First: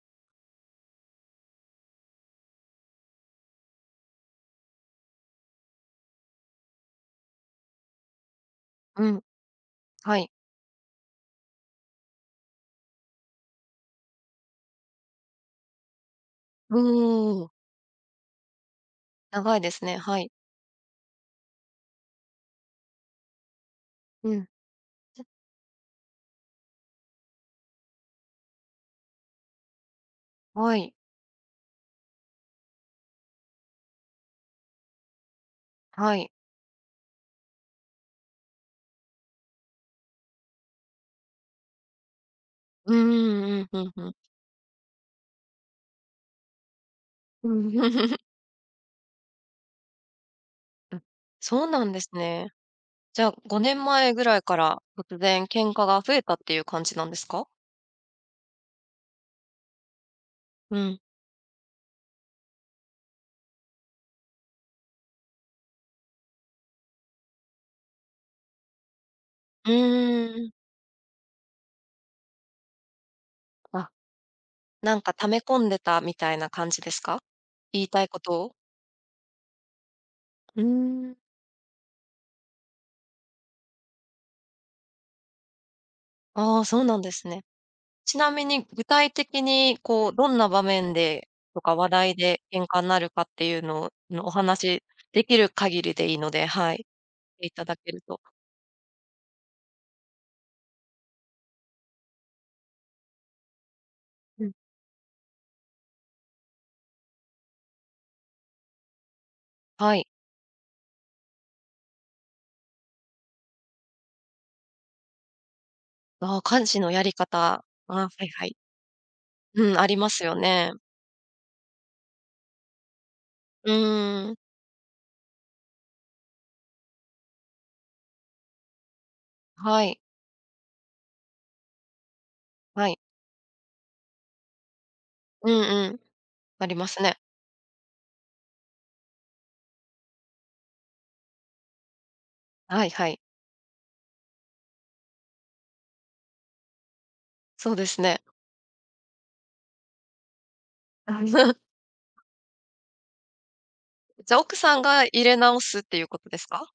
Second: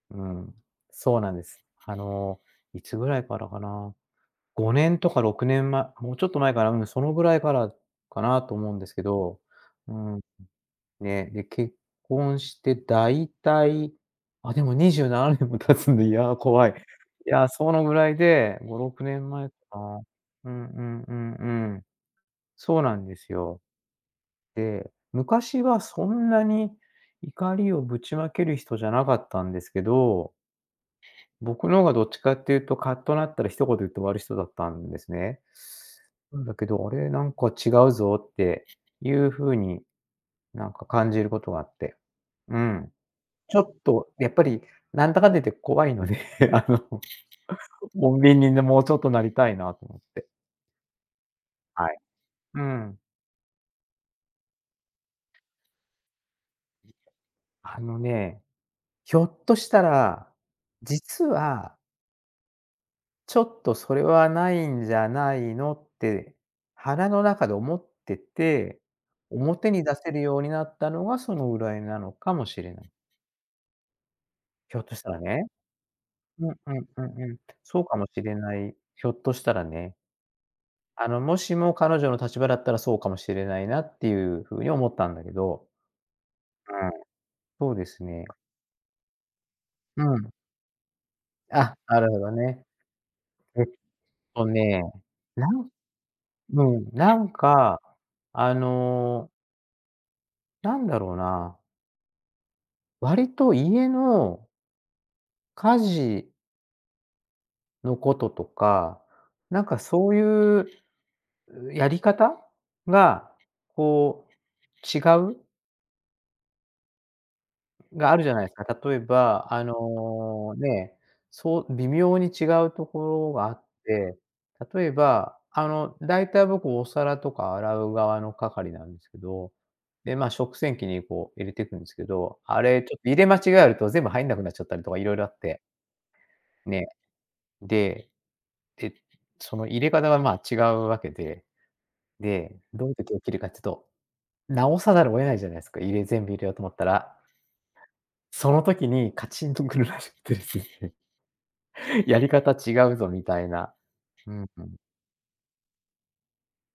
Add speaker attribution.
Speaker 1: うん。そうなんです。あの、いつぐらいからかな。5年とか6年まもうちょっと前かな、うん。そのぐらいからかなと思うんですけ
Speaker 2: うん。
Speaker 1: ど。うー
Speaker 2: は
Speaker 1: ん。
Speaker 2: い。
Speaker 1: ね、で結婚して大体、あ、でも27年も経つんで、いや怖い。
Speaker 2: お
Speaker 1: いや、
Speaker 2: お。
Speaker 1: そのぐらいで、5、6年前か
Speaker 2: 長いですね、
Speaker 1: な。
Speaker 2: はい。
Speaker 1: うんうんうんうん。そうなんですよ。
Speaker 2: うん。
Speaker 1: で、
Speaker 2: じゃ
Speaker 1: 昔はそんなに怒りをぶちまける人じゃなかったんですけど。
Speaker 2: はい。
Speaker 1: 僕の方がどっちかっていうと、カッとなったら一言言って終わる人だったんですね。
Speaker 2: はい。
Speaker 1: なんだけど、あれ、なんか違うぞっていう風に、なんか感じることあって。うん。
Speaker 2: う
Speaker 1: ち
Speaker 2: んうんう
Speaker 1: ょ
Speaker 2: ん、
Speaker 1: っ
Speaker 2: ふんふ
Speaker 1: と
Speaker 2: ん。
Speaker 1: やっぱり、なんだかんだ言って怖いので、あの、
Speaker 2: うん。
Speaker 1: 穏便にね、もうちょっとなりたいなと思って。
Speaker 2: うん。そうな
Speaker 1: は
Speaker 2: ん
Speaker 1: い。
Speaker 2: ですね。
Speaker 1: うん。
Speaker 2: じゃあ、5年前ぐらいから、突然喧嘩が増えたっていう感
Speaker 1: いえ、
Speaker 2: じなんですか？
Speaker 1: あのね。ひょっとしたら、
Speaker 2: うん。
Speaker 1: 実はちょっとそれはないんじゃないのって、腹の中で思ってて、
Speaker 2: う
Speaker 1: 表に出せる
Speaker 2: ー
Speaker 1: ように
Speaker 2: ん。
Speaker 1: なったのが、そのぐらいなのかもしれない。
Speaker 2: あ、
Speaker 1: ひょっ
Speaker 2: な
Speaker 1: とし
Speaker 2: ん
Speaker 1: た
Speaker 2: か
Speaker 1: ら
Speaker 2: 溜め
Speaker 1: ね。
Speaker 2: 込んでた、みたい
Speaker 1: う
Speaker 2: な
Speaker 1: ん
Speaker 2: 感
Speaker 1: うん
Speaker 2: じです
Speaker 1: う
Speaker 2: か？
Speaker 1: んうん。そ
Speaker 2: 言
Speaker 1: う
Speaker 2: い
Speaker 1: か
Speaker 2: た
Speaker 1: も
Speaker 2: い
Speaker 1: し
Speaker 2: こ
Speaker 1: れ
Speaker 2: とを。
Speaker 1: ない。ひょっとしたらね。
Speaker 2: うー
Speaker 1: あ
Speaker 2: ん。
Speaker 1: の、もしも彼女の立場だったら、そうかもしれないなっていう風に思ったんだけど。
Speaker 2: ああ、そう
Speaker 1: うん。
Speaker 2: なんですね。
Speaker 1: そうです
Speaker 2: ち
Speaker 1: ね。
Speaker 2: なみに、具体的に、
Speaker 1: う
Speaker 2: こう、ど
Speaker 1: ん。
Speaker 2: んな場面で、とか
Speaker 1: あ、
Speaker 2: 話
Speaker 1: なる
Speaker 2: 題
Speaker 1: ほど
Speaker 2: で
Speaker 1: ね。
Speaker 2: 喧嘩になるかってい
Speaker 1: え
Speaker 2: う
Speaker 1: っ
Speaker 2: ののお
Speaker 1: とね、
Speaker 2: 話、出来
Speaker 1: な
Speaker 2: る
Speaker 1: ん
Speaker 2: 限りでいいので、
Speaker 1: う
Speaker 2: はい。
Speaker 1: ん。なん
Speaker 2: え、いただ
Speaker 1: か、
Speaker 2: けると。
Speaker 1: あのなんだろな。割と家の
Speaker 2: うん。
Speaker 1: 家事のこととか、なんか
Speaker 2: はい。
Speaker 1: そういう、やり方が、こう違う。
Speaker 2: ああ、家事のやり方、ああ、は
Speaker 1: がある
Speaker 2: い
Speaker 1: じゃな
Speaker 2: は
Speaker 1: いで
Speaker 2: い。
Speaker 1: すか。例えば、あ
Speaker 2: うん、ありますよ
Speaker 1: の、
Speaker 2: ね。
Speaker 1: ね、そう微妙に違うところがあっ
Speaker 2: う
Speaker 1: て、
Speaker 2: ーん。
Speaker 1: 例えば、あの、大体僕お皿とか洗う側の係なんですけど、
Speaker 2: はい。
Speaker 1: で、まあ、食洗機にこう入れてくんですけど、あれ
Speaker 2: は
Speaker 1: ちょ
Speaker 2: い。
Speaker 1: っと入れ間違えると、全部入んなくなっちゃったりとか色々あっ
Speaker 2: うん
Speaker 1: て。
Speaker 2: うん。あり
Speaker 1: ね。
Speaker 2: ますね。
Speaker 1: で、で、その入れ方はまあ、違うわけで。で、
Speaker 2: は
Speaker 1: どう
Speaker 2: い
Speaker 1: いう
Speaker 2: は
Speaker 1: 時
Speaker 2: い。
Speaker 1: 起きるかっつと、直さざるを得ないじゃないすか。入れ全部入れようと思ったら。
Speaker 2: そうですね。
Speaker 1: その時にカチンと来るらしくてですね。
Speaker 2: あ
Speaker 1: やり方違うぞみたいな。う
Speaker 2: じゃ、
Speaker 1: ん、
Speaker 2: 奥
Speaker 1: ふん。
Speaker 2: さんが入れ直すっていうことですか？